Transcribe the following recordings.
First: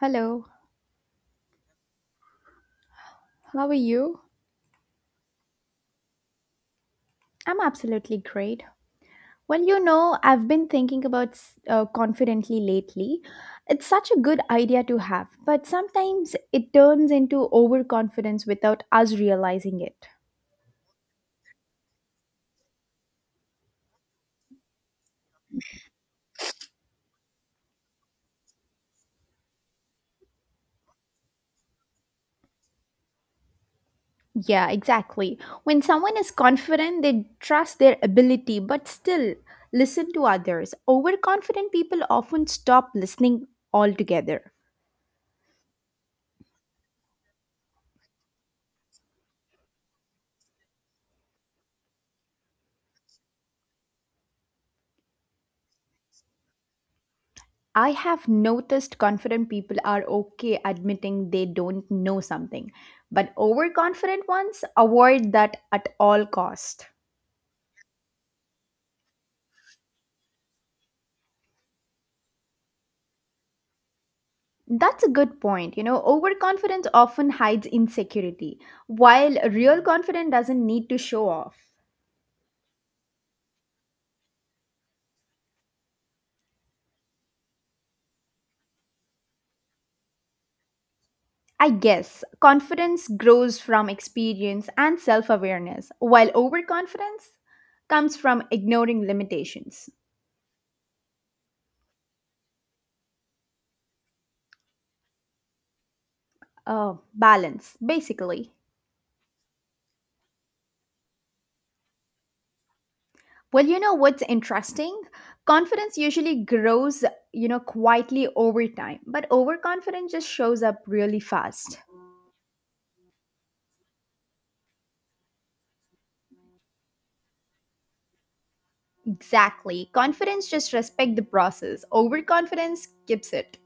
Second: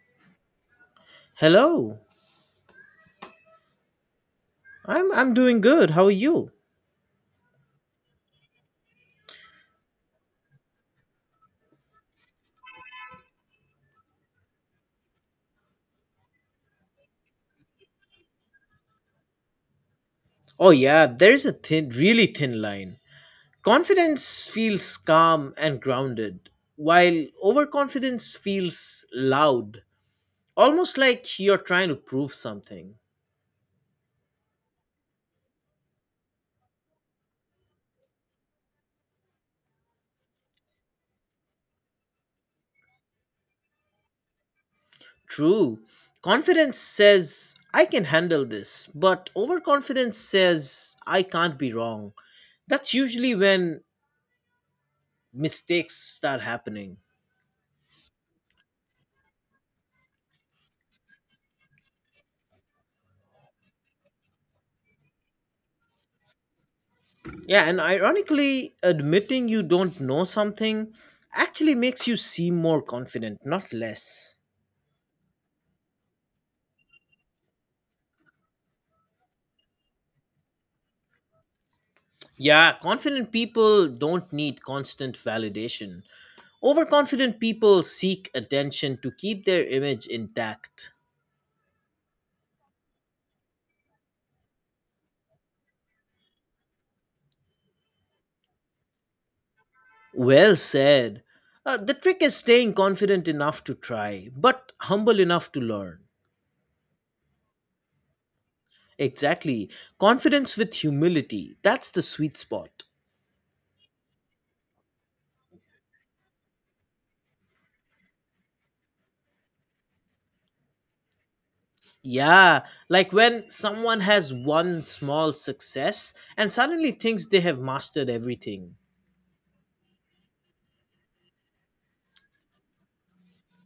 Hello, Hello. how are you? I'm doing good. How are you? I'm absolutely great. Well, you know, I've been thinking about confidently lately. It's such a good idea to have, but sometimes it turns into overconfidence without us realizing it. Oh yeah, there's a thin really thin line. Confidence feels calm and grounded, while overconfidence feels loud, almost like you're trying to prove something. Yeah, exactly. When someone is confident, they trust their ability, but still listen to others. Overconfident people often stop listening altogether. True. Confidence says I can handle this, but overconfidence says I can't be wrong. That's usually when mistakes start happening. I have noticed confident people are okay admitting they don't know something, but overconfident ones avoid that at all cost. Yeah, and ironically, admitting you don't know something actually makes you seem more confident, not less. That's a good point. You know, overconfidence often hides insecurity, while real confidence doesn't need to show off. Yeah, confident people don't need constant validation. Overconfident people seek attention to keep their image intact. I guess confidence grows from experience and self awareness, while overconfidence comes from ignoring limitations. Well said. The trick is staying confident enough to try, but humble enough to learn. Balance, basically. Exactly. Confidence with humility. That's the sweet spot. Well, you know what's interesting? Confidence usually grows, you know, quietly over time, but overconfidence just shows up really fast. Yeah, like when someone has one small success and suddenly thinks they have mastered everything. Exactly. Confidence just respect the process. Overconfidence skips it.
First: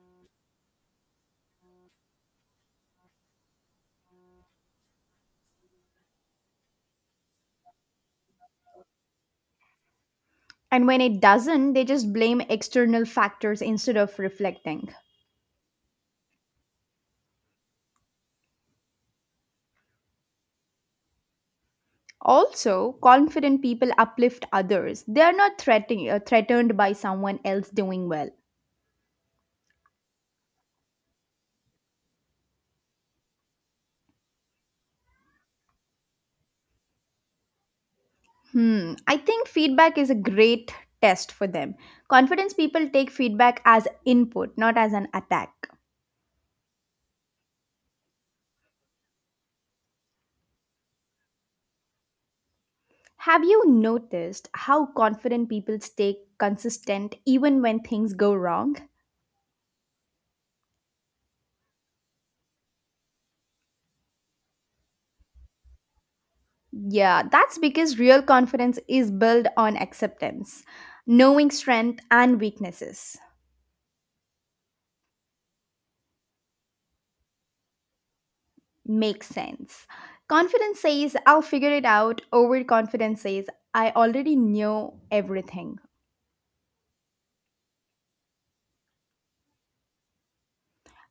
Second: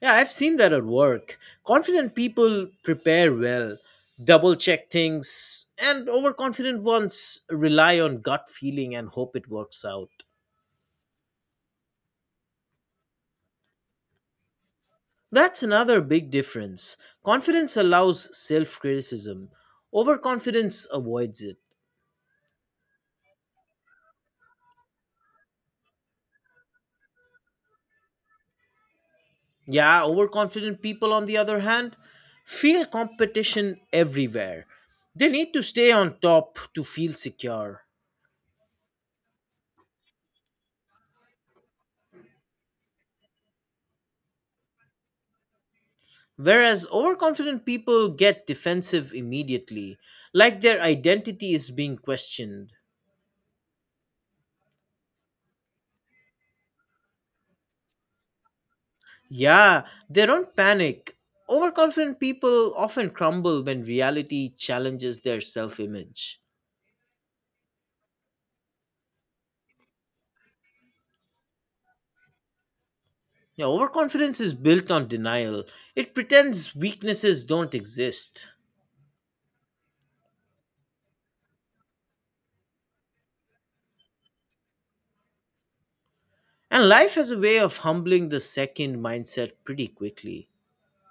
Yeah, I've seen that at work. Confident people prepare well, double check things, and overconfident ones rely on gut feeling and hope it works out. And when it doesn't, they just blame external factors instead of reflecting. That's another big difference. Confidence allows self criticism, overconfidence avoids it. Also, confident people uplift others. They are not threatened by someone else doing well. Yeah, overconfident people, on the other hand, feel competition everywhere. They need to stay on top to feel secure. Hmm, I think feedback is a great test for them. Confidence people take feedback as input, not as an attack. Whereas overconfident people get defensive immediately, like their identity is being questioned. Have you noticed how confident people stay consistent even when things go wrong? Yeah, they don't panic. Overconfident people often crumble when reality challenges their self image. Yeah, that's because real confidence is built on acceptance, knowing strength and weaknesses. Now, overconfidence is built on denial, it pretends weaknesses don't exist. Makes sense. Confidence says, I'll figure it out. Overconfidence says, I already know everything. And life has a way of humbling the second mindset pretty quickly.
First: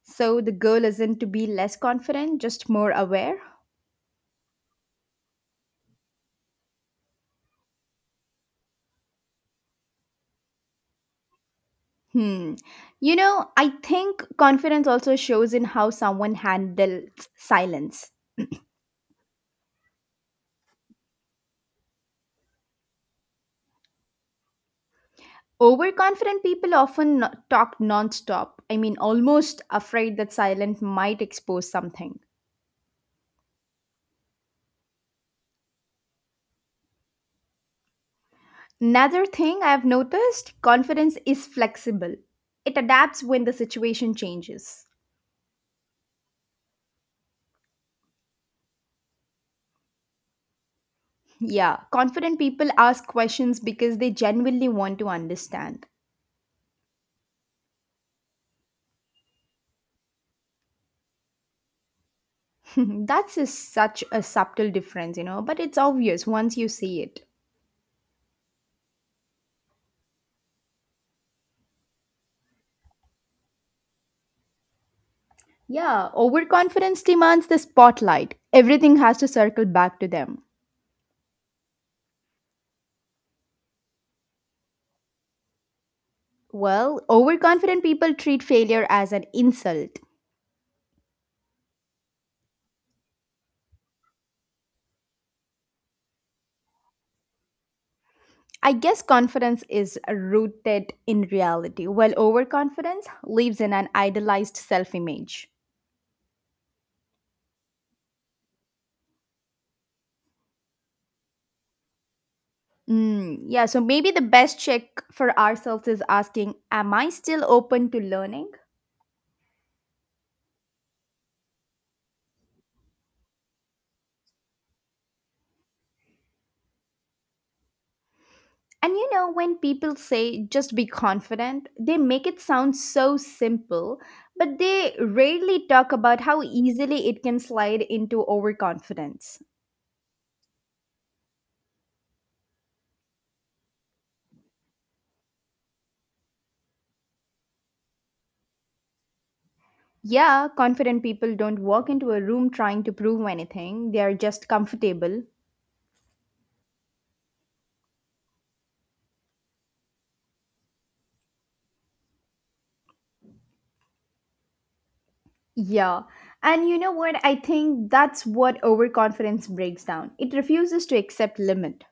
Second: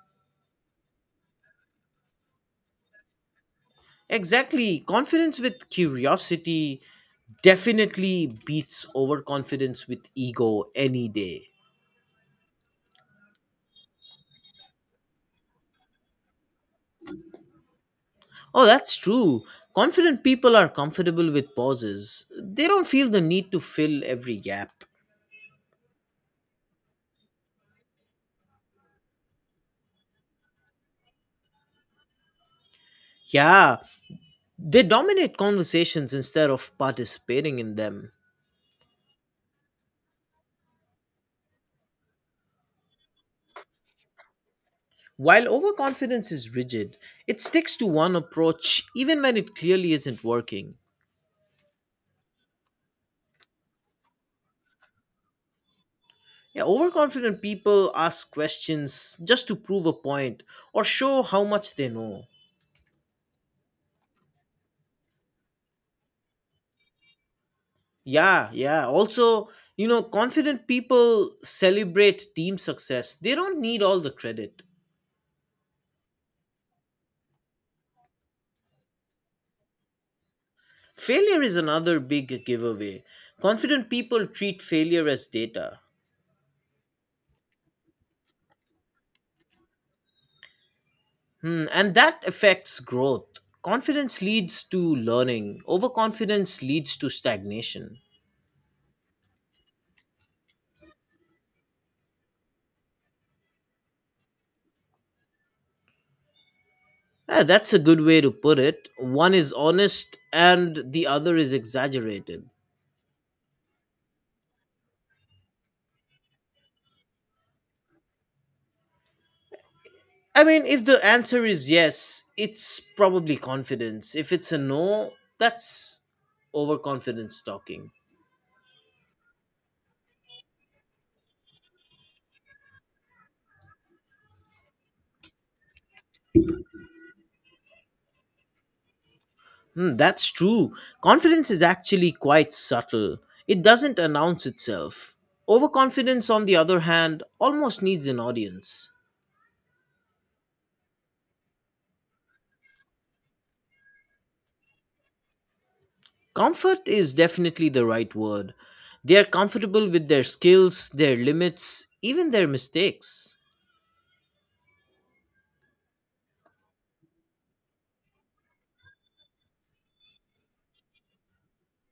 So the goal isn't to be less confident, just more aware? Exactly, confidence with curiosity definitely beats overconfidence with ego any day. Hmm. You know, I think confidence also shows in how someone handles silence. Oh, that's true. Confident people are comfortable with pauses, they don't feel the need to fill every gap. Overconfident people often talk nonstop. I mean, almost afraid that silence might expose something. Yeah, they dominate conversations instead of participating in them. Another thing I've noticed confidence is flexible, it adapts when the situation changes. While overconfidence is rigid, it sticks to one approach even when it clearly isn't working. Yeah, confident people ask questions because they genuinely want to understand. Yeah, overconfident people ask questions just to prove a point or show how much they know. Such a subtle difference, you know, but it's obvious once you see it. Yeah, yeah. Also, you know, confident people celebrate team success, they don't need all the credit. Yeah, overconfidence demands the spotlight. Everything has to circle back to them. Failure is another big giveaway. Confident people treat failure as data. Well, overconfident people treat failure as an insult. Hmm, and that affects growth. Confidence leads to learning, overconfidence leads to stagnation. I guess confidence is rooted in reality, while overconfidence lives in an idealized self image. Ah, that's a good way to put it. One is honest and the other is exaggerated. Mm, yeah, so maybe the best check for ourselves is asking, am I still open to learning? I mean, if the answer is yes, it's probably confidence. If it's a no, that's overconfidence talking. And you know, when people say just be confident, they make it sound so simple, but they rarely talk about how easily it can slide into overconfidence. Hmm, that's true. Confidence is actually quite subtle, it doesn't announce itself. Overconfidence, on the other hand, almost needs an audience. Yeah, confident people don't walk into a room trying to prove anything, they are just comfortable. Comfort is definitely the right word. They are comfortable with their skills, their limits, even their mistakes. Yeah. And you know what? I think that's what overconfidence breaks down. It refuses to accept limit.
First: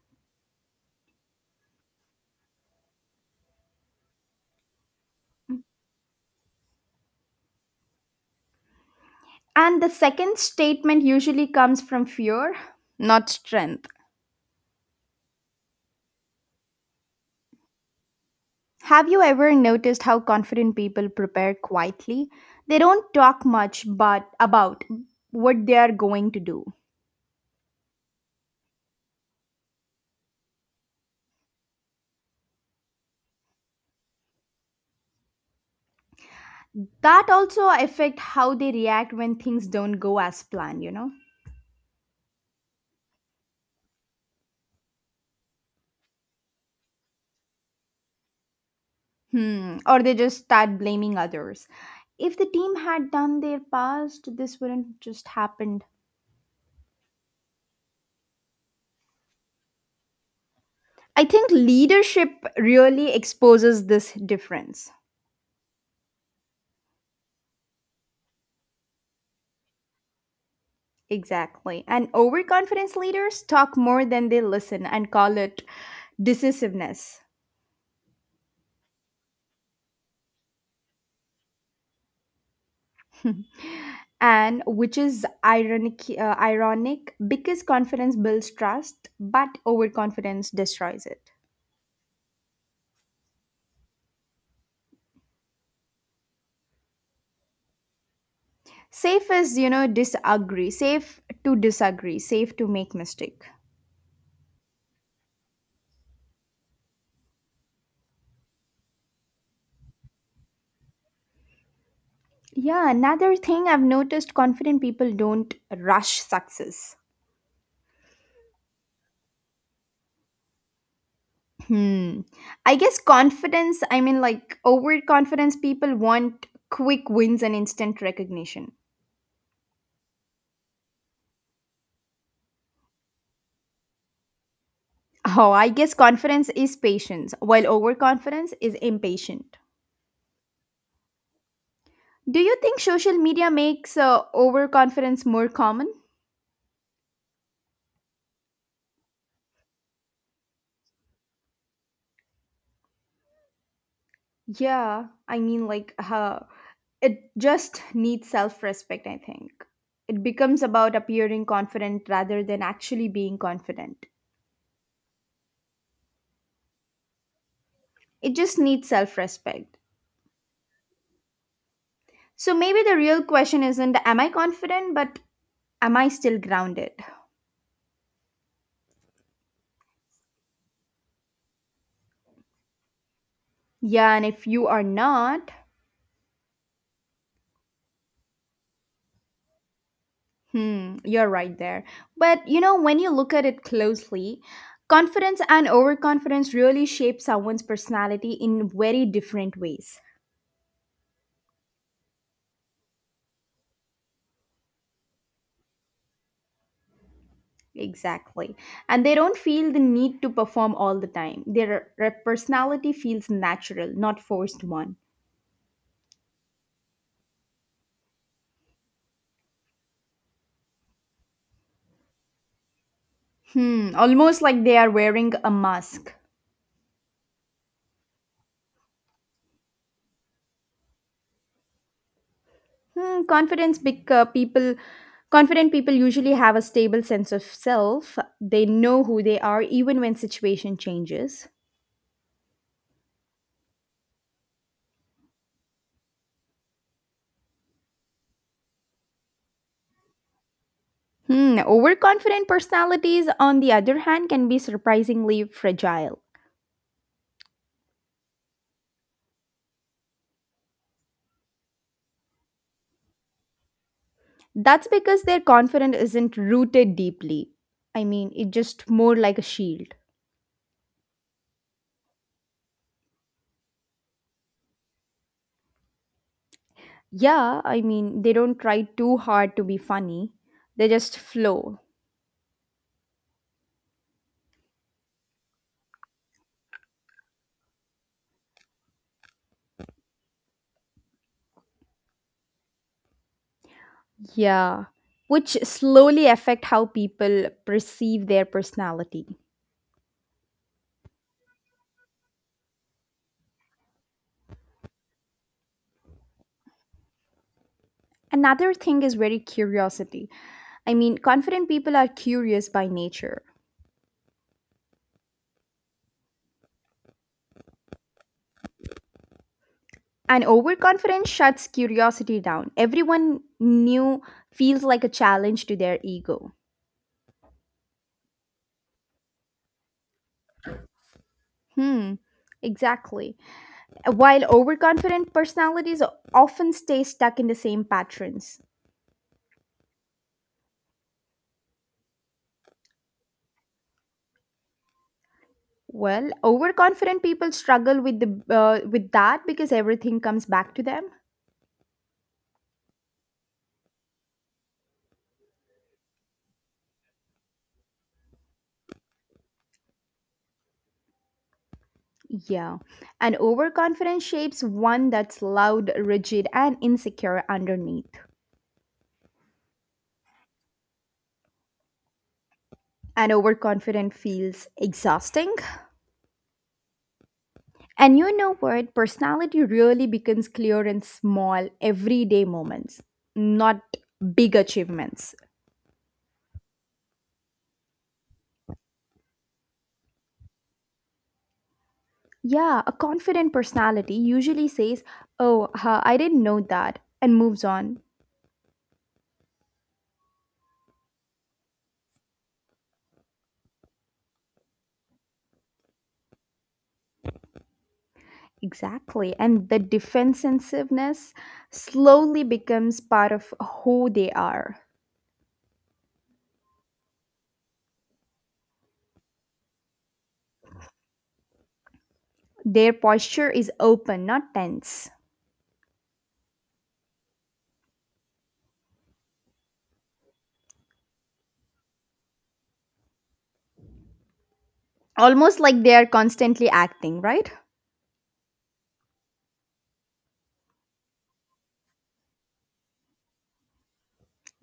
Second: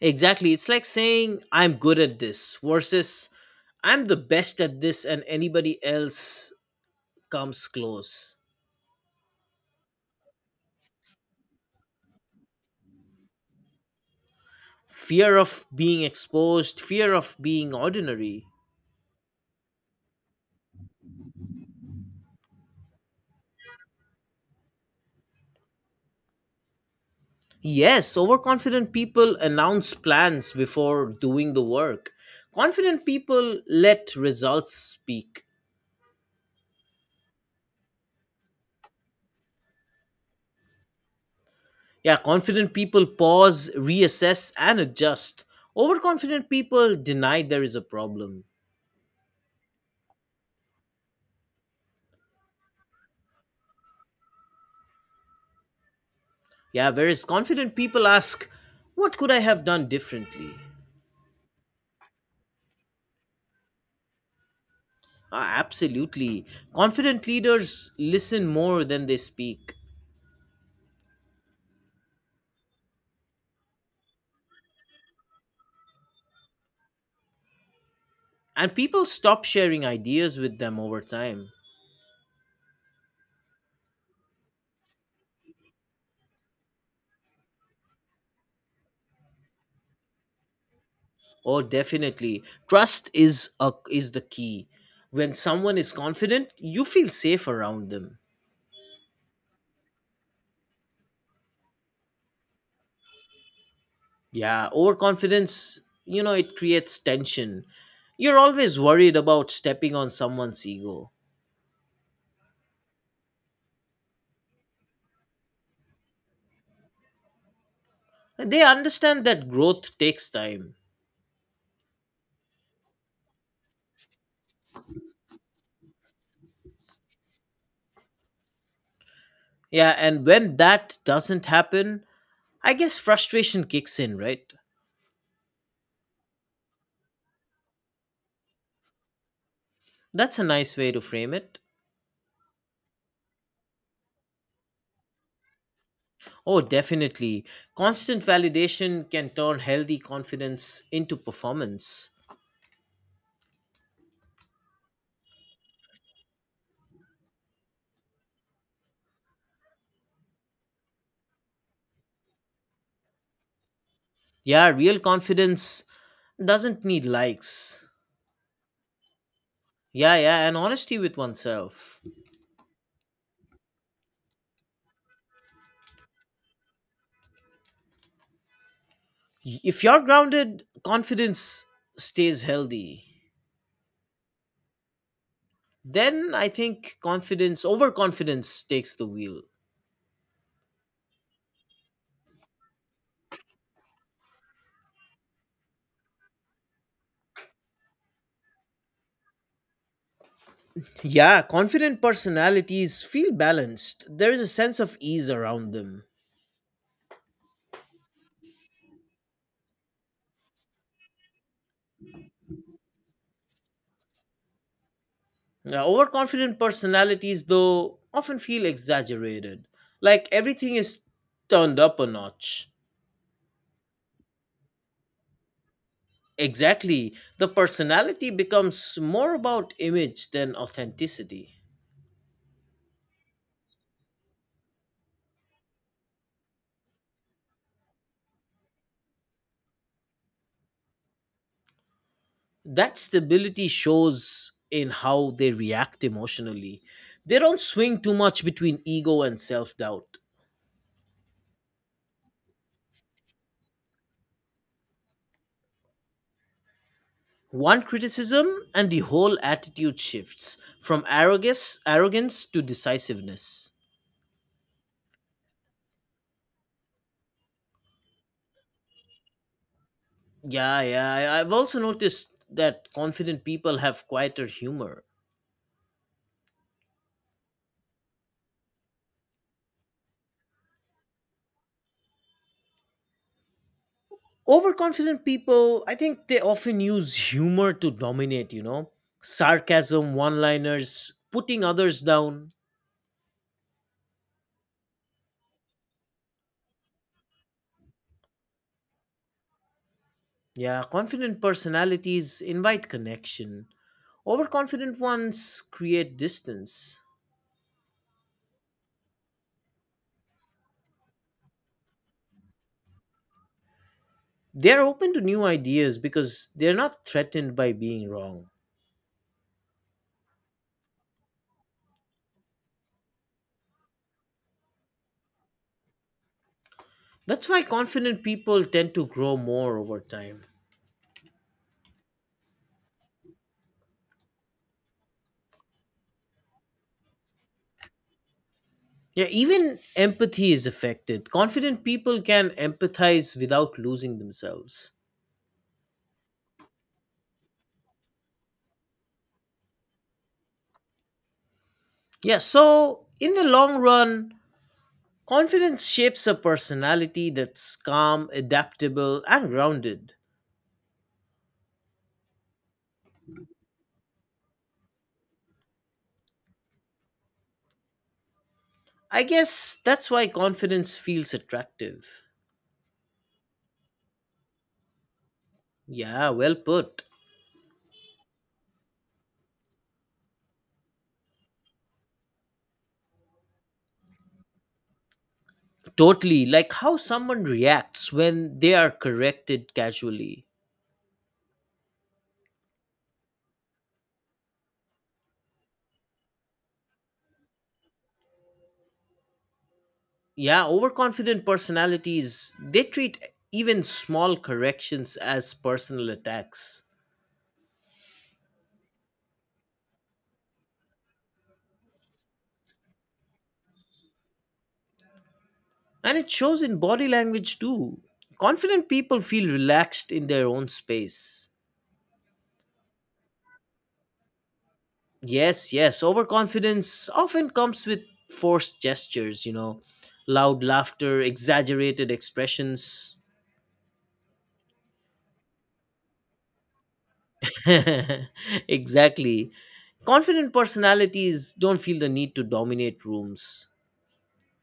Exactly. It's like saying, I'm good at this versus I'm the best at this and anybody else comes close. And the second statement usually comes from fear, not strength. Fear of being exposed, fear of being ordinary. Have you ever noticed how confident people prepare quietly? They don't talk much but about what they are going to do. Yes, overconfident people announce plans before doing the work. Confident people let results speak. That also affect how they react when things don't go as planned, you know? Yeah, confident people pause, reassess, and adjust. Overconfident people deny there is a problem. Hmm, or they just start blaming others. If the team had done their past, this wouldn't just happened. Yeah, whereas confident people ask, what could I have done differently? I think leadership really exposes this difference. Ah, absolutely. Confident leaders listen more than they speak, Exactly. And overconfidence leaders talk more than they listen and call it decisiveness. and people stop sharing ideas with them over time. And which is ironic because confidence builds trust but overconfidence destroys it. Oh, definitely. Trust is, a, is the key. When someone is confident, you feel safe around them. Safe is, you know, disagree, safe to disagree, safe to make mistake. Yeah, overconfidence, you know, it creates tension. You're always worried about stepping on someone's ego. Yeah, another thing I've noticed, confident people don't rush success. They understand that growth takes time. Hmm, I guess confidence I mean like overconfidence people want quick wins and instant recognition. Yeah, and when that doesn't happen, I guess frustration kicks in, right? Oh, I guess confidence is patience while overconfidence is impatient. That's a nice way to frame it. Do you think social media makes overconfidence more common? Oh, definitely. Constant validation can turn healthy confidence into performance. Yeah, I mean, like, uh, it just needs self respect, I think. It becomes about appearing confident rather than actually being confident. Yeah, real confidence doesn't need likes. It just needs self respect. Yeah, yeah, and honesty with oneself. So maybe the real question isn't, am I confident, but am I still grounded? If you're grounded, confidence stays healthy. Yeah, and if you are not. Then I think confidence, overconfidence takes the wheel. Hmm, you're right there. But you know, when you look at it closely, confidence and overconfidence really shape someone's personality in very different ways. Yeah, confident personalities feel balanced. There is a sense of ease around them. Exactly. And they don't feel the need to perform all the time. Their personality feels natural, not forced one. Now, overconfident personalities, though, often feel exaggerated, like everything is turned up a notch. Hmm, almost like they are wearing a mask. Exactly, the personality becomes more about image than authenticity. Hmm, confidence bec- people confident people usually have a stable sense of self. They know who they are even when situation changes. That stability shows in how they react emotionally. They don't swing too much between ego and self doubt. Hmm, overconfident personalities, on the other hand, can be surprisingly fragile. One criticism and the whole attitude shifts from arrogance to decisiveness. That's because their confidence isn't rooted deeply. I mean, it's just more like a shield. Yeah, yeah, I've also noticed that confident people have quieter humor. Yeah, I mean, they don't try too hard to be funny, they just flow. Overconfident people, I think they often use humor to dominate, you know? Sarcasm, one liners, putting others down. Yeah, which slowly affect how people perceive their personality. Yeah, confident personalities invite connection. Overconfident ones create distance. Another thing is very curiosity. I mean, confident people are curious by nature. They're open to new ideas because they're not threatened by being wrong. And overconfidence shuts curiosity down. Everyone new feels like a challenge to their ego. That's why confident people tend to grow more over time. Hmm, exactly. While overconfident personalities often stay stuck in the same patterns. Yeah, even empathy is affected. Confident people can empathize without losing themselves. Well, overconfident people struggle with the with that because everything comes back to them. Yeah, so in the long run, confidence shapes a personality that's calm, adaptable, and grounded. Yeah. And overconfidence shapes one that's loud, rigid, and insecure underneath. I guess that's why confidence feels attractive. And overconfident feels exhausting. Yeah, well put. And you know what? Personality really becomes clear in small, everyday moments, not big achievements. Totally. Like how someone reacts when they are corrected casually. Yeah, a confident personality usually says, oh, huh, I didn't know that, and moves on. Yeah, overconfident personalities, they treat even small corrections as personal attacks. Exactly. And the defensiveness slowly becomes part of who they are. And it shows in body language too. Confident people feel relaxed in their own space. Their posture is open, not tense. Yes, yes, overconfidence often comes with forced gestures, you know, loud laughter, exaggerated expressions. Almost like they are constantly acting, right? Exactly. Confident personalities don't feel the need to dominate rooms.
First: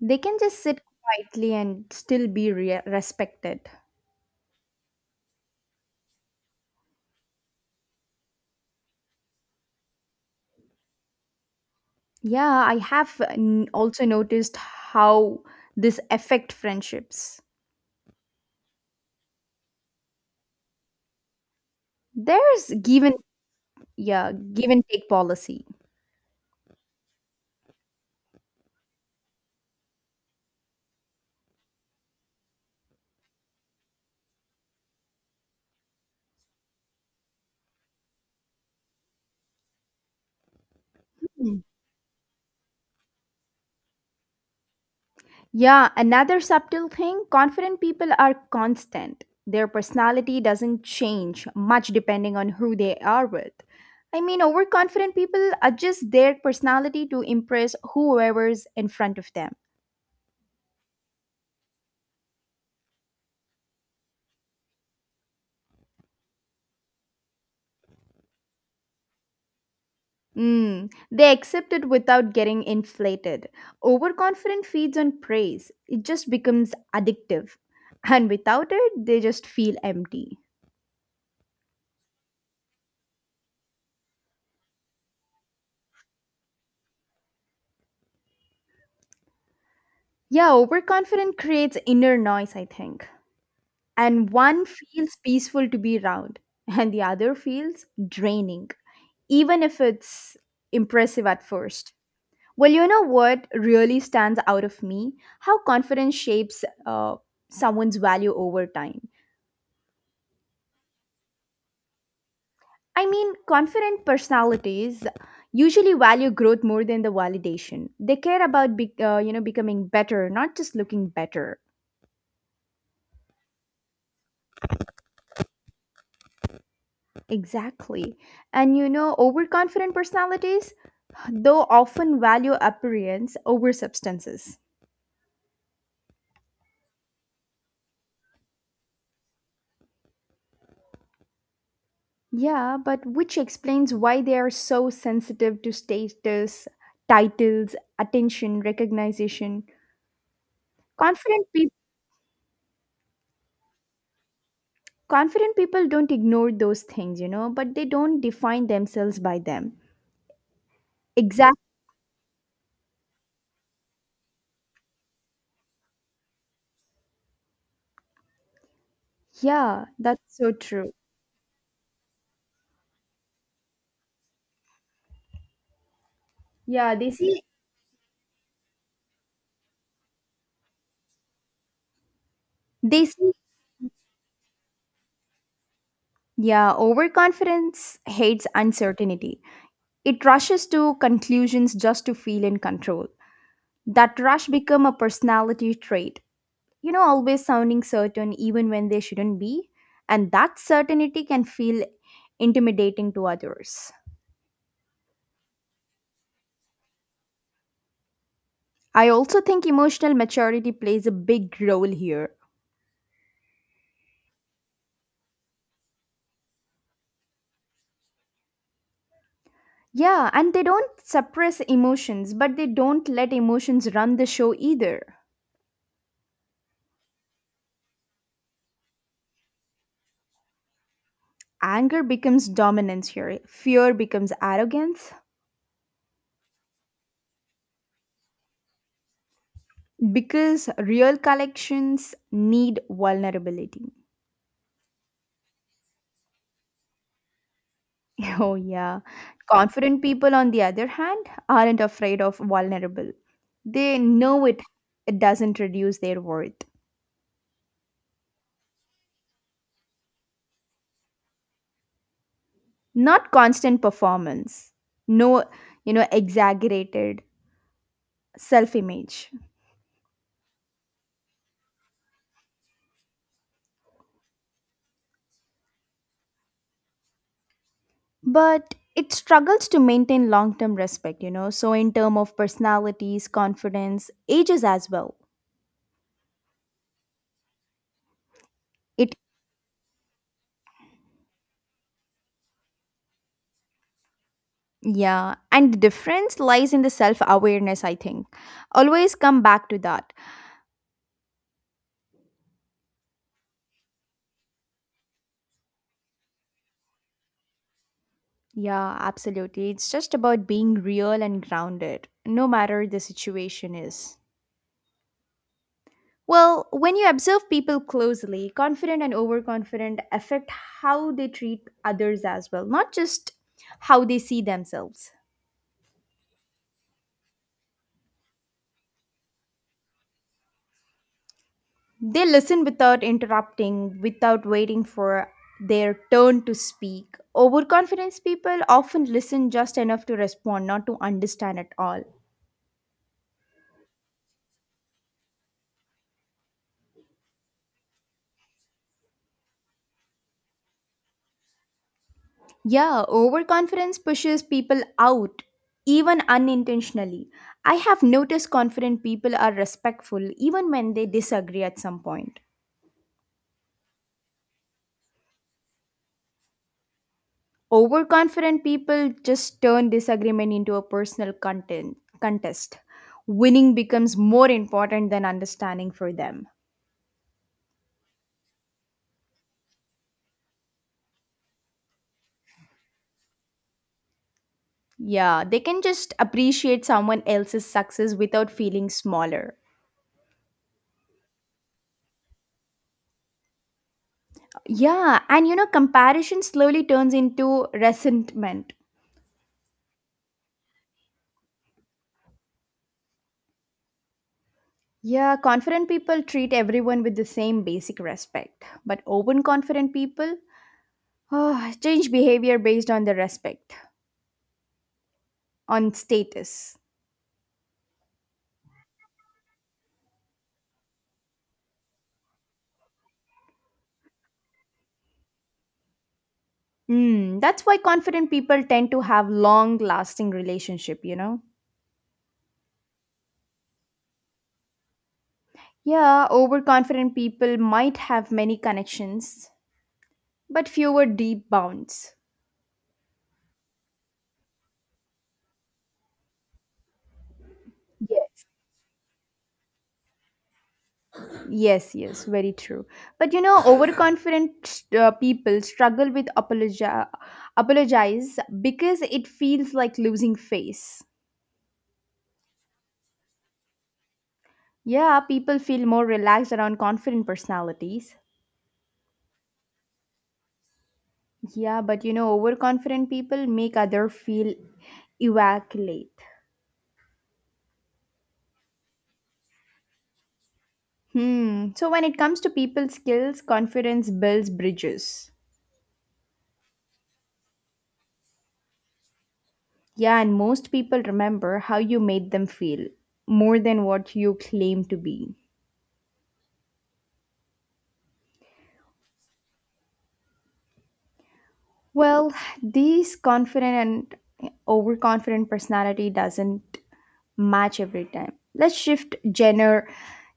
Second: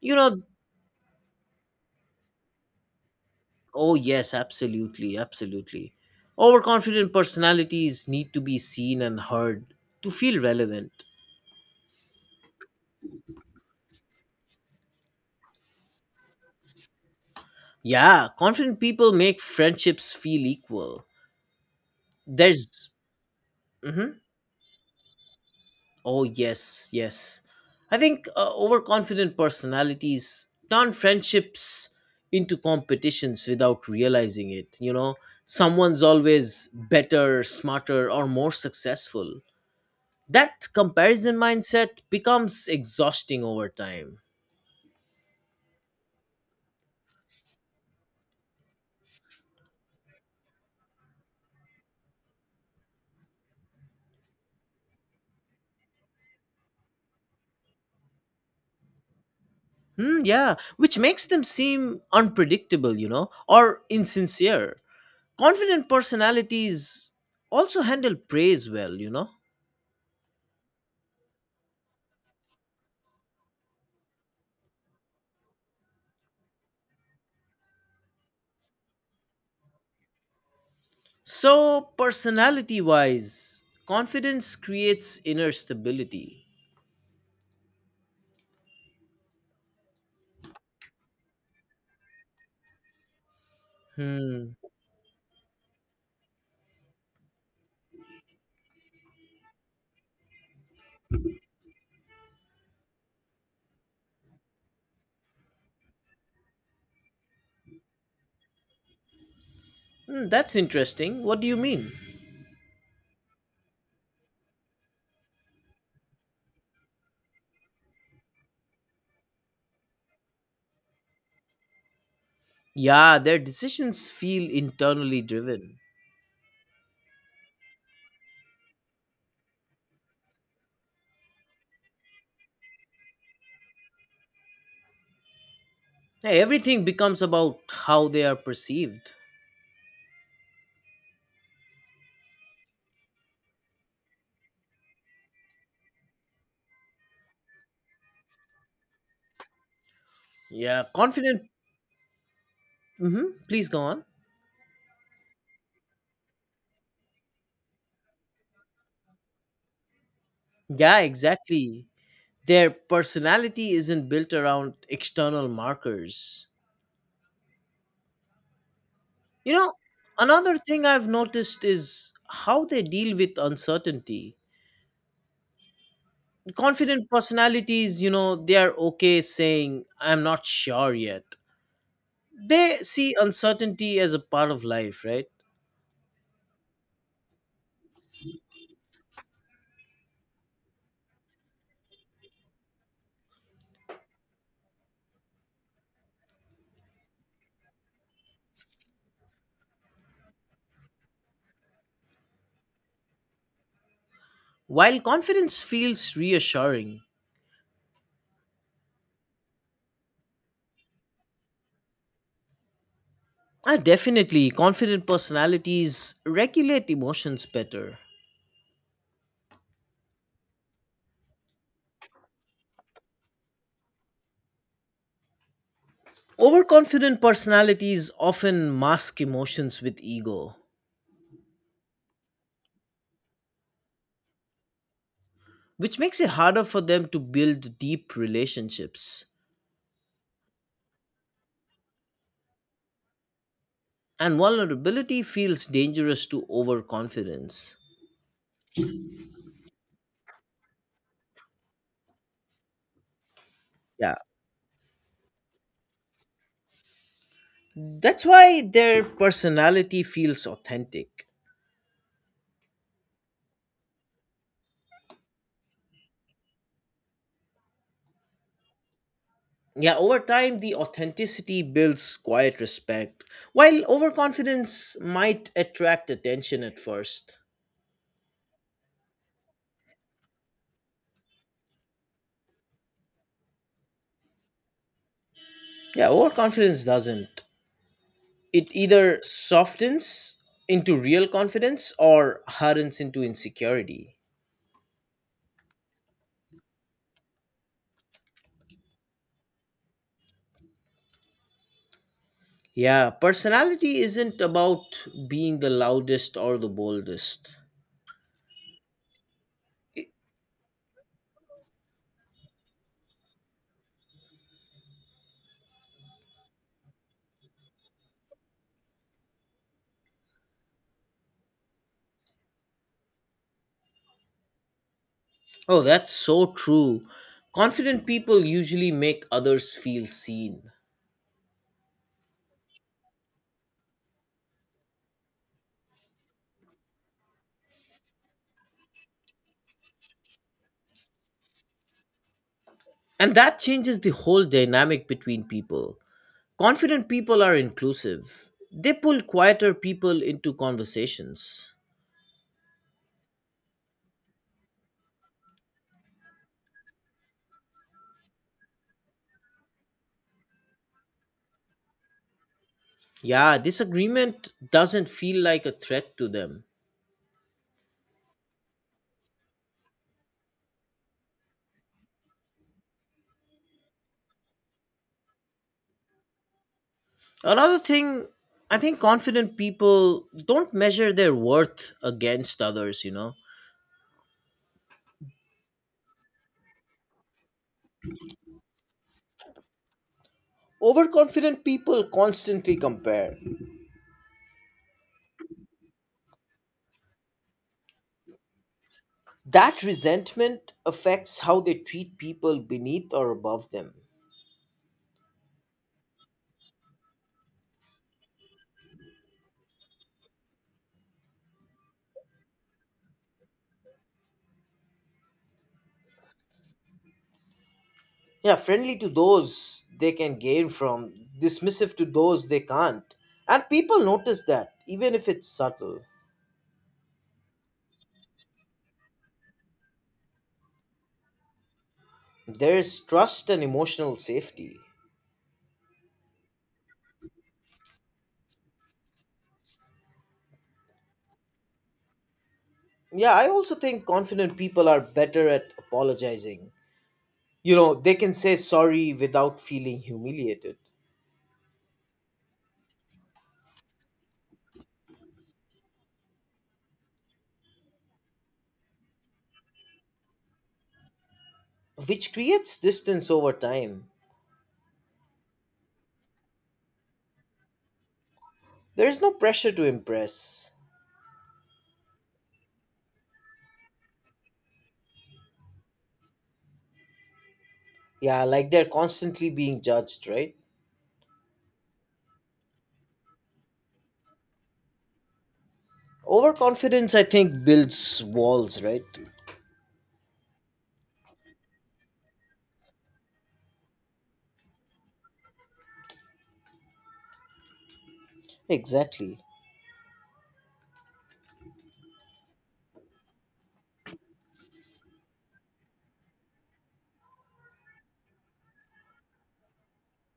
You can know, just sit quietly and still be respected. oh, yes, absolutely, absolutely. Overconfident personalities need to be seen and heard to feel relevant. Yeah, I have also noticed how this affect friendships. Yeah, confident people make friendships feel equal. There's There's. given, Mhm. yeah, give and take policy. Oh, yes, yes. I think overconfident personalities turn friendships into competitions without realizing it. You know, someone's always better, smarter, or more successful. That comparison Mm. mindset becomes exhausting over time. Yeah, another subtle thing, confident people are constant. Their personality doesn't change much depending on who they are with. I mean, overconfident people adjust their personality to impress whoever's in front of them. Hmm, yeah, which makes them seem unpredictable, you know, or insincere. Confident personalities also handle praise well, you know. Mm, they accept it without getting inflated. Overconfident feeds on praise, it just becomes addictive. And without it, they just feel empty. So, personality wise, confidence creates inner stability. Yeah, overconfident creates inner noise, I think. And Hmm. one feels peaceful to be around, and the other feels draining, even if it's impressive at first. Well, you know what really stands out of me? How confidence shapes someone's value over time. Hmm, that's interesting. What do you mean? I mean, confident personalities usually value growth more than the validation. They care about, you know, becoming better, not just looking better. Yeah, their decisions feel internally driven. Exactly. And you know, overconfident personalities, though, often value appearance over substances. Hey, everything becomes about how they are perceived. Yeah, but which explains why they are so sensitive to status, titles, attention, recognition. Yeah, confident. Confident people. Hmm, please go on. Confident people don't ignore those things, you know, but they don't define themselves by them. Yeah, Exactly. exactly. Their personality isn't built around external markers. You know, Yeah, that's so another thing true. I've noticed is how they deal with uncertainty. Yeah, Confident personalities, you know, they are okay saying I'm not sure yet. They they see see, uncertainty as a part of life, right? yeah, overconfidence hates uncertainty. It rushes to conclusions just to feel in control. That rush become a personality trait. You know, always sounding certain even when they shouldn't be, and that certainty can feel intimidating to others. While confidence feels reassuring. I also think emotional maturity plays a big role here. Definitely confident personalities regulate emotions better. Yeah, and they don't suppress emotions, but they don't let emotions run the show either. Overconfident personalities often mask emotions with ego, Anger becomes dominance here, fear becomes arrogance, which makes it harder for them to build deep relationships. because real collections need vulnerability. And vulnerability feels dangerous to overconfidence. Oh yeah, confident people on the other hand aren't afraid of vulnerable, they Yeah. know it, it doesn't reduce their worth, That's why their personality feels authentic. not constant performance, no, you know, exaggerated self image, Yeah, over time, the authenticity builds quiet respect, while overconfidence might attract attention at first. but it struggles to maintain long term respect, you know, so in terms of personalities confidence ages as well. Yeah, overconfidence doesn't. It It either softens into real confidence or hardens into insecurity. yeah, and the difference lies in the self-awareness, I think. Always come back to that. Yeah, personality isn't about being the loudest or the boldest. Yeah, absolutely. It's just about being real and grounded, no matter the situation is. Well, when you observe people closely, confident and overconfident affect how they treat others as well, not just how they see themselves. Oh, that's so true. Confident people usually make others feel seen. They listen without interrupting, without waiting for their turn to speak. Overconfidence people often listen just enough to respond, not to understand at all. And that changes the whole dynamic between people. Confident people are inclusive, they pull quieter people into conversations. Yeah, overconfidence pushes people out, even unintentionally. I have noticed confident people are respectful even when they disagree at some point. Yeah, disagreement doesn't feel like a threat to them. Overconfident people just turn disagreement into a contest. Winning becomes more important than understanding for them. Another thing, I think confident people don't measure their worth against others, you know. Yeah, they can just appreciate someone else's success without feeling smaller. Overconfident people constantly compare. Yeah, and you know, comparison slowly turns into resentment. That resentment affects how they treat people beneath or above them. Yeah, confident people treat everyone with the same basic respect, but open confident people oh, change behavior based on on status. Yeah, friendly to those they can gain from, dismissive to those they can't. And people notice that, even if it's subtle. Mm, that's why confident people tend to have long lasting relationship, you know. There is trust and emotional safety. Yeah, overconfident people might have many connections, but fewer deep bonds. Yeah, I also think confident people are better at apologizing. You know, they can Yes, say sorry without feeling humiliated, yes, yes, very true. But you know, overconfident people struggle with apologize because it feels like losing face. which creates distance over time. Yeah, people feel more relaxed around confident personalities. There is no pressure to impress. Yeah, but you know, overconfident people make other feel evacuate. Yeah, like they're constantly being judged, right? Hmm. So when it comes to people skills, confidence builds bridges. Overconfidence, I think, builds walls, right? Yeah, and most people remember how you made them feel more than what you claim to be. Exactly. Well, these confident and overconfident personality doesn't match every time. Let's shift gender,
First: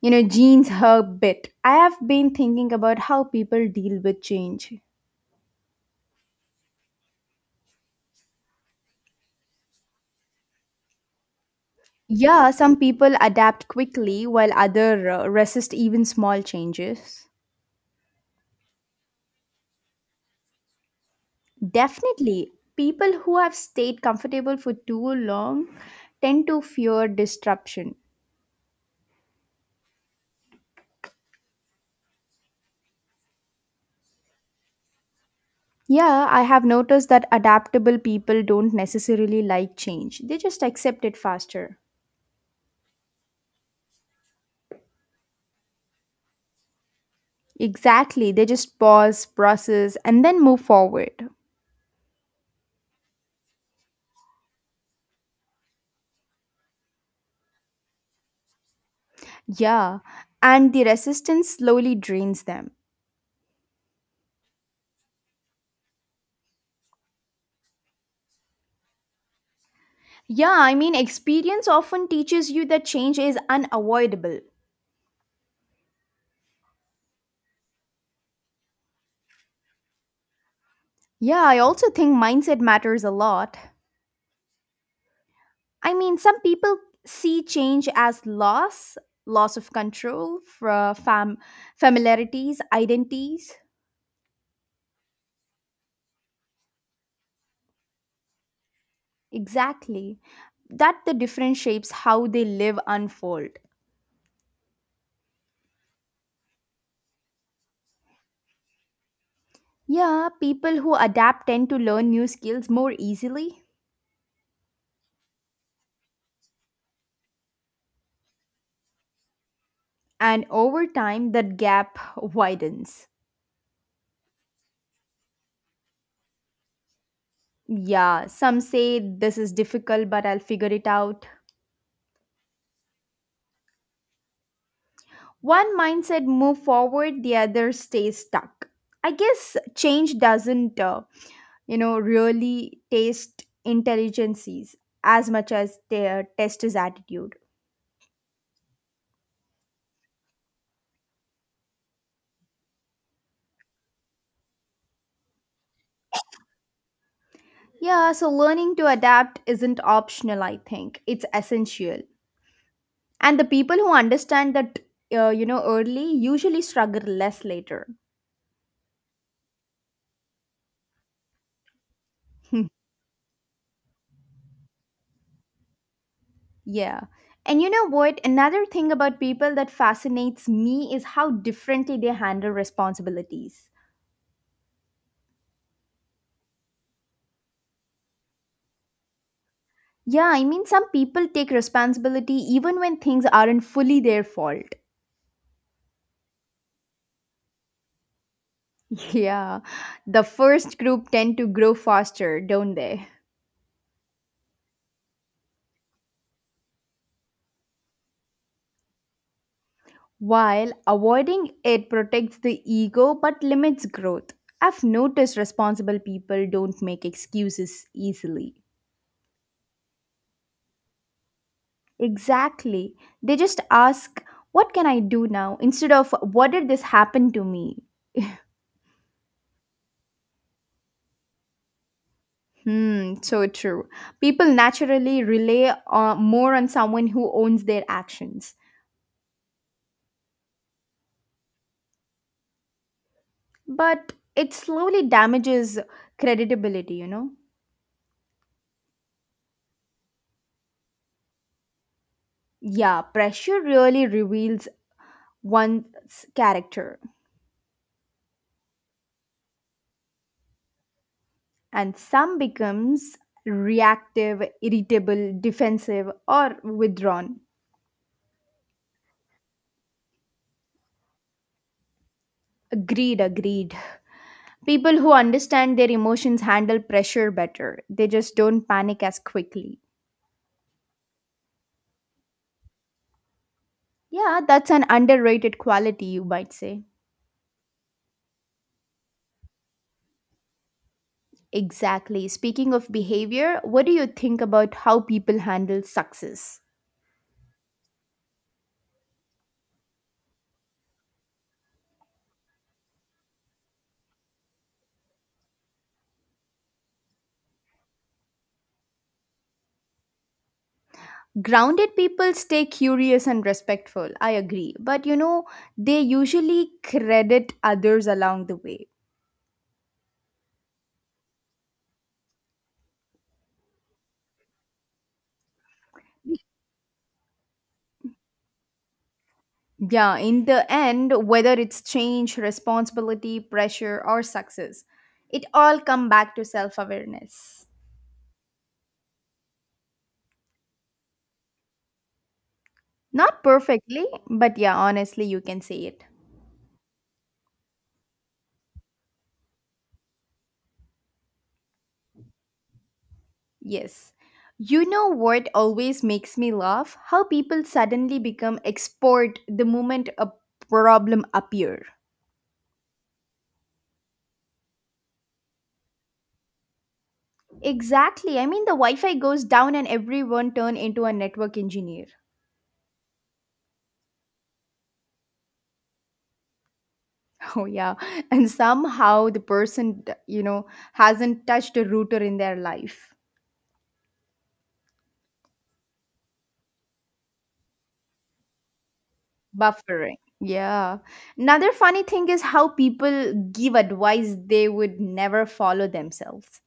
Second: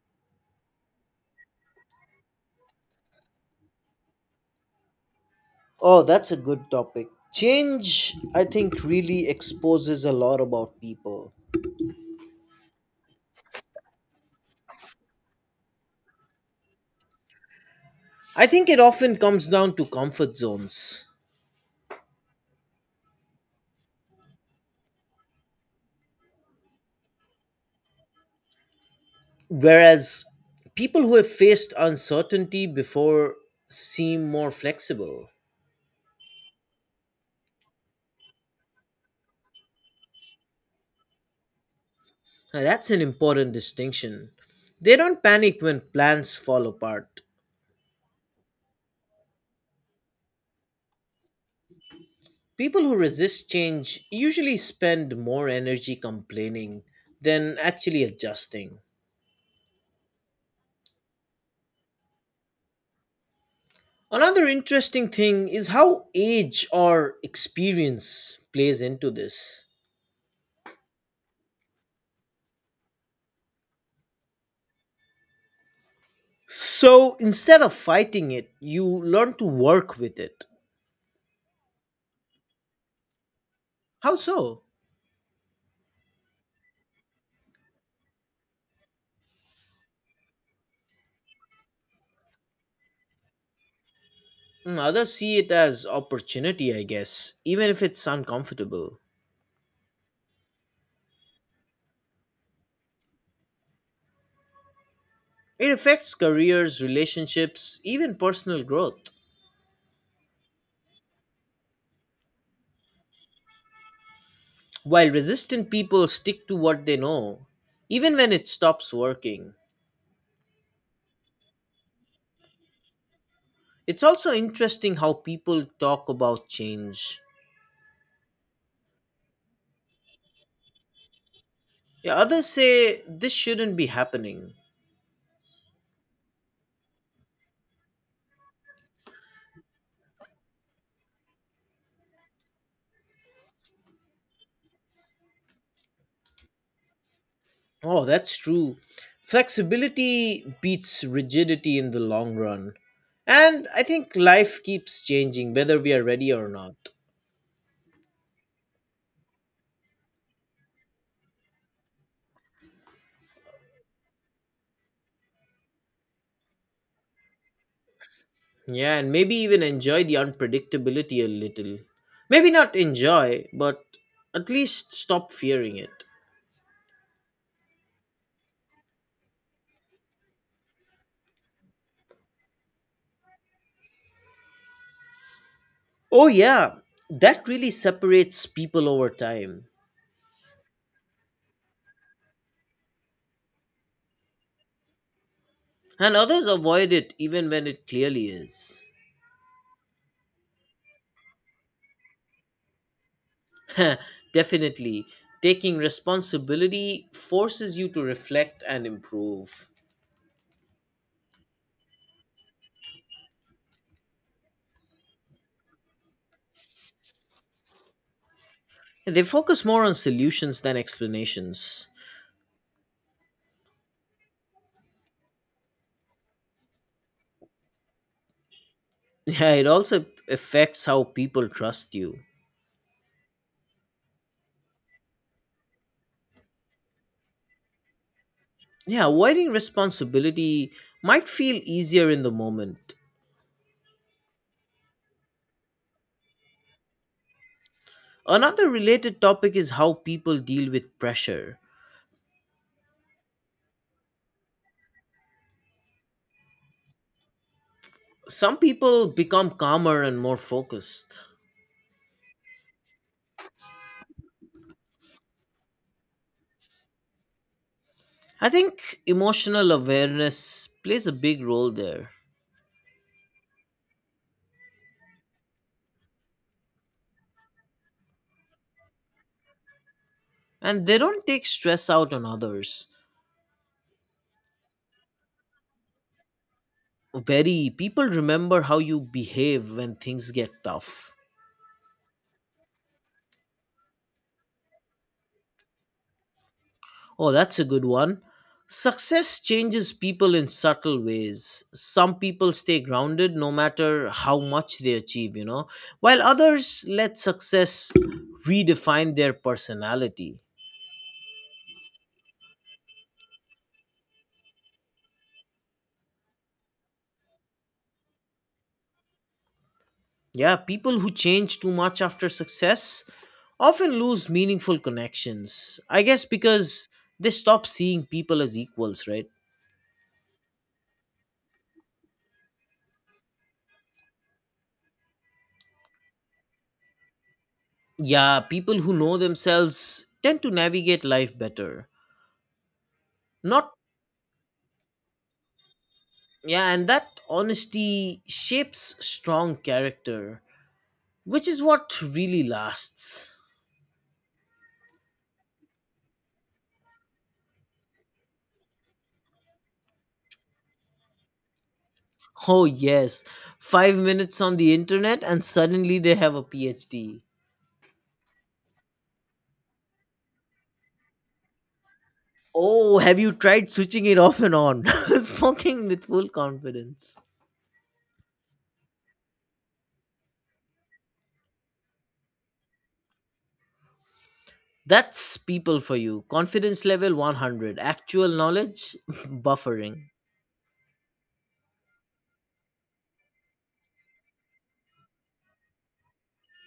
you know, genes a bit. I have been thinking about how people deal with change. Oh, that's a good topic. Change, I think, really exposes a lot about people. Yeah, some people adapt quickly while other resist even small changes. I think it often comes down to comfort zones. Definitely, people who have stayed comfortable for too long tend to fear disruption. Whereas people who have faced uncertainty before seem more flexible. Yeah, I have noticed that adaptable people don't necessarily like change. They just accept it faster. Now, that's an important distinction. They don't panic when plans fall apart. Exactly. They just pause, process, and then move forward. People who resist change usually spend more energy complaining than actually adjusting. Yeah, and the resistance slowly drains them. Another interesting thing is how age or experience plays into this. Yeah, I mean, experience often teaches you that change is unavoidable. So instead of fighting it, you learn to work with it. Yeah, I also think mindset matters a lot. How so? I mean, some people see change as loss, loss of control, familiarities, identities. Mm, others see it as opportunity, I guess, even if it's uncomfortable. Exactly. That the different shapes how they live unfold. It affects careers, relationships, even personal growth. Yeah, people who adapt tend to learn new skills more easily, While resistant people stick to what they know, even when it stops working. and over time that gap widens. It's also interesting how people talk about change. Yeah, some say this is difficult but I'll figure it out. Yeah, others say this shouldn't be happening. One mindset move forward, the other stays stuck. I guess change doesn't you know really taste intelligences as much as their test is attitude. Oh, that's true. Flexibility beats rigidity in the long run. And I think life keeps changing whether we are ready or not. Yeah, so learning to adapt isn't optional, I think. It's essential. And the people who understand that, you know, early usually struggle less later. Yeah, and maybe even enjoy the unpredictability a little. Maybe not enjoy, but at least stop fearing it. yeah. And you know what? Another thing about people that fascinates me is how differently they handle responsibilities. Oh, yeah, that really separates people over time. Yeah, I mean, some people take responsibility even when things aren't fully their fault. And others avoid it even when it clearly is. Yeah, the first group tend to grow faster, don't they? Definitely, taking responsibility forces you to reflect and improve. While avoiding it protects the ego but limits growth. I've noticed responsible people don't make excuses easily. They focus more on solutions than explanations. Exactly. They just ask, What can I do now? Instead of, What did this happen to me? Yeah, it also affects how people trust you. Hmm, so true. People naturally rely more on someone who owns their actions. Yeah, avoiding responsibility might feel easier in the moment. But it slowly damages credibility, you know? Another related topic is how people deal with pressure. Yeah, pressure really reveals one's character. Some people become calmer and more focused. And some becomes reactive irritable defensive or withdrawn. I think emotional awareness plays a big role there. Agreed. People who understand their emotions handle pressure better. They just don't panic as quickly. And they don't take stress out on others. Yeah, that's an underrated quality, you might say. Very people remember how you behave when things get tough. Exactly. Speaking of behavior, what do you think about how people handle success? Oh, that's a good one. Success changes people in subtle ways. Some people stay grounded no matter how much they achieve, you know, while others let success redefine their personality. Grounded people stay curious and respectful, I agree, but you know, they usually credit others along the way. Yeah, people who change too much after success often lose meaningful connections. I guess because they stop seeing people as equals, right? Yeah, in the end, whether it's change, responsibility, pressure, or success, it all come back to self awareness. Yeah, people who know themselves tend to navigate life better. Not Not. perfectly, but yeah, honestly, you can say it. Yeah, and that honesty shapes strong character, which is what really lasts. Yes. You know what always makes me laugh? How people suddenly become expert the moment a problem appear. Oh yes, 5 minutes on the internet and suddenly they have a PhD. Exactly. I mean, the Wi-Fi goes down and everyone turn into a network engineer. Oh, have you tried switching it off and on? Smoking with full confidence. Oh yeah, and somehow the person, you know, hasn't touched a router in their life. That's people for you, confidence level 100, actual knowledge. Buffering. Buffering. Yeah. Another funny thing is how people give advice they would never follow themselves.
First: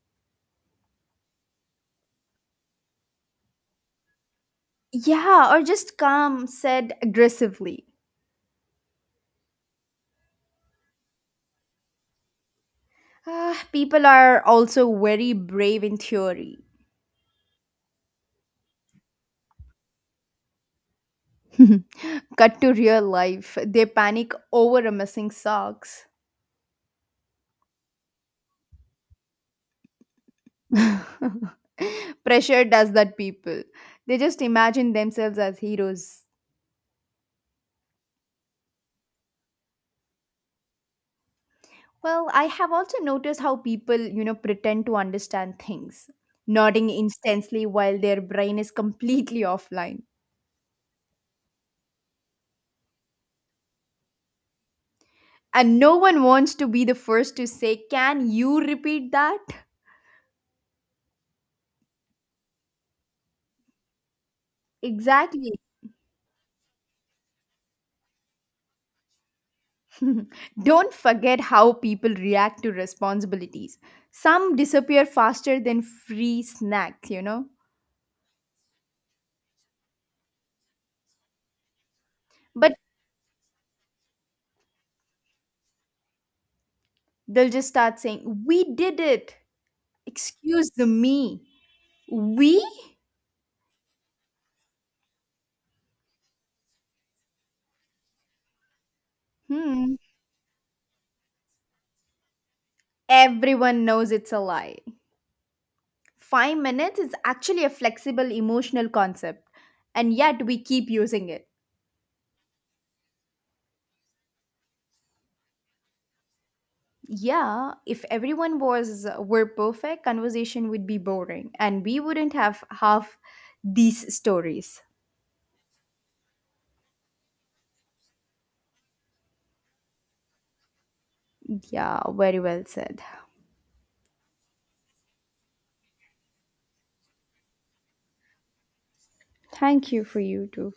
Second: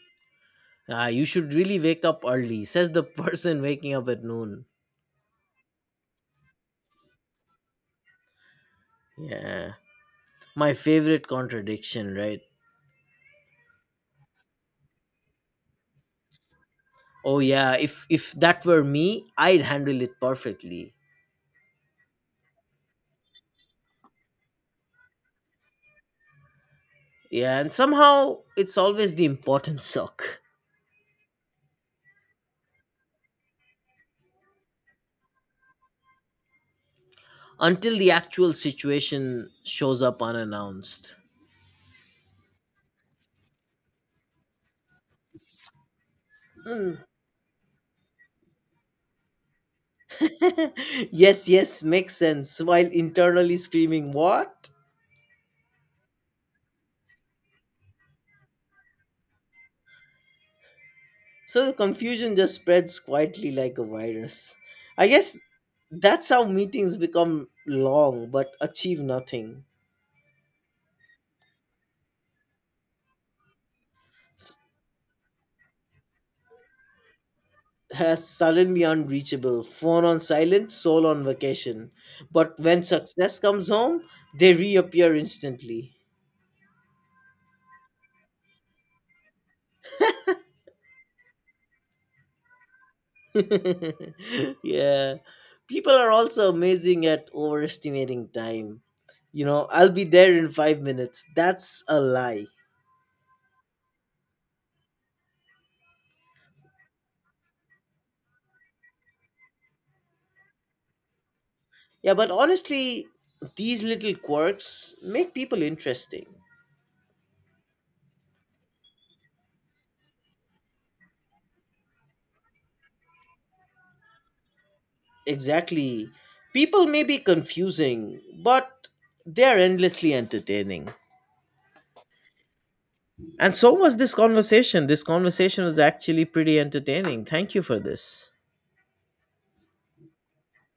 Ah, you should really wake up early, says the person waking up at noon. Yeah, or just calm, said aggressively. Yeah. My favorite contradiction, right? Ah, people are also very brave in theory. Oh yeah, if that were me, I'd handle it perfectly. Cut to real life, they panic over a missing socks. Yeah, and somehow it's always the important sock. Pressure does that people. They just imagine themselves as heroes. Until the actual situation shows up unannounced. Well, I have also noticed how people, you know, pretend to understand things, nodding Hmm. instantly while their brain is completely offline. Yes, yes, makes sense. While internally screaming, what? And no one wants to be the first to say, Can you repeat that? So the confusion just spreads quietly like a virus. I guess Exactly. that's how meetings become long but achieve nothing. Don't forget how people react to responsibilities. Some S- disappear faster than free snacks, you know? Has suddenly unreachable, phone on silent, soul on vacation. But But when success comes home, they reappear instantly. they'll just start saying, We did it. Excuse the me. We? Yeah. People are also amazing at overestimating time. You know, I'll Hmm. be there in 5 minutes. That's a lie. Everyone knows it's a lie. 5 minutes is actually a flexible emotional concept, and yet we keep using it. Yeah, but honestly, these little quirks make people interesting. Yeah, if everyone was were perfect, conversation would be boring, and we wouldn't have half these stories. Exactly. People may be confusing, but they're endlessly entertaining. Yeah, very well said. And so was this conversation. This conversation was actually pretty entertaining. Thank you for this. Thank you for you too.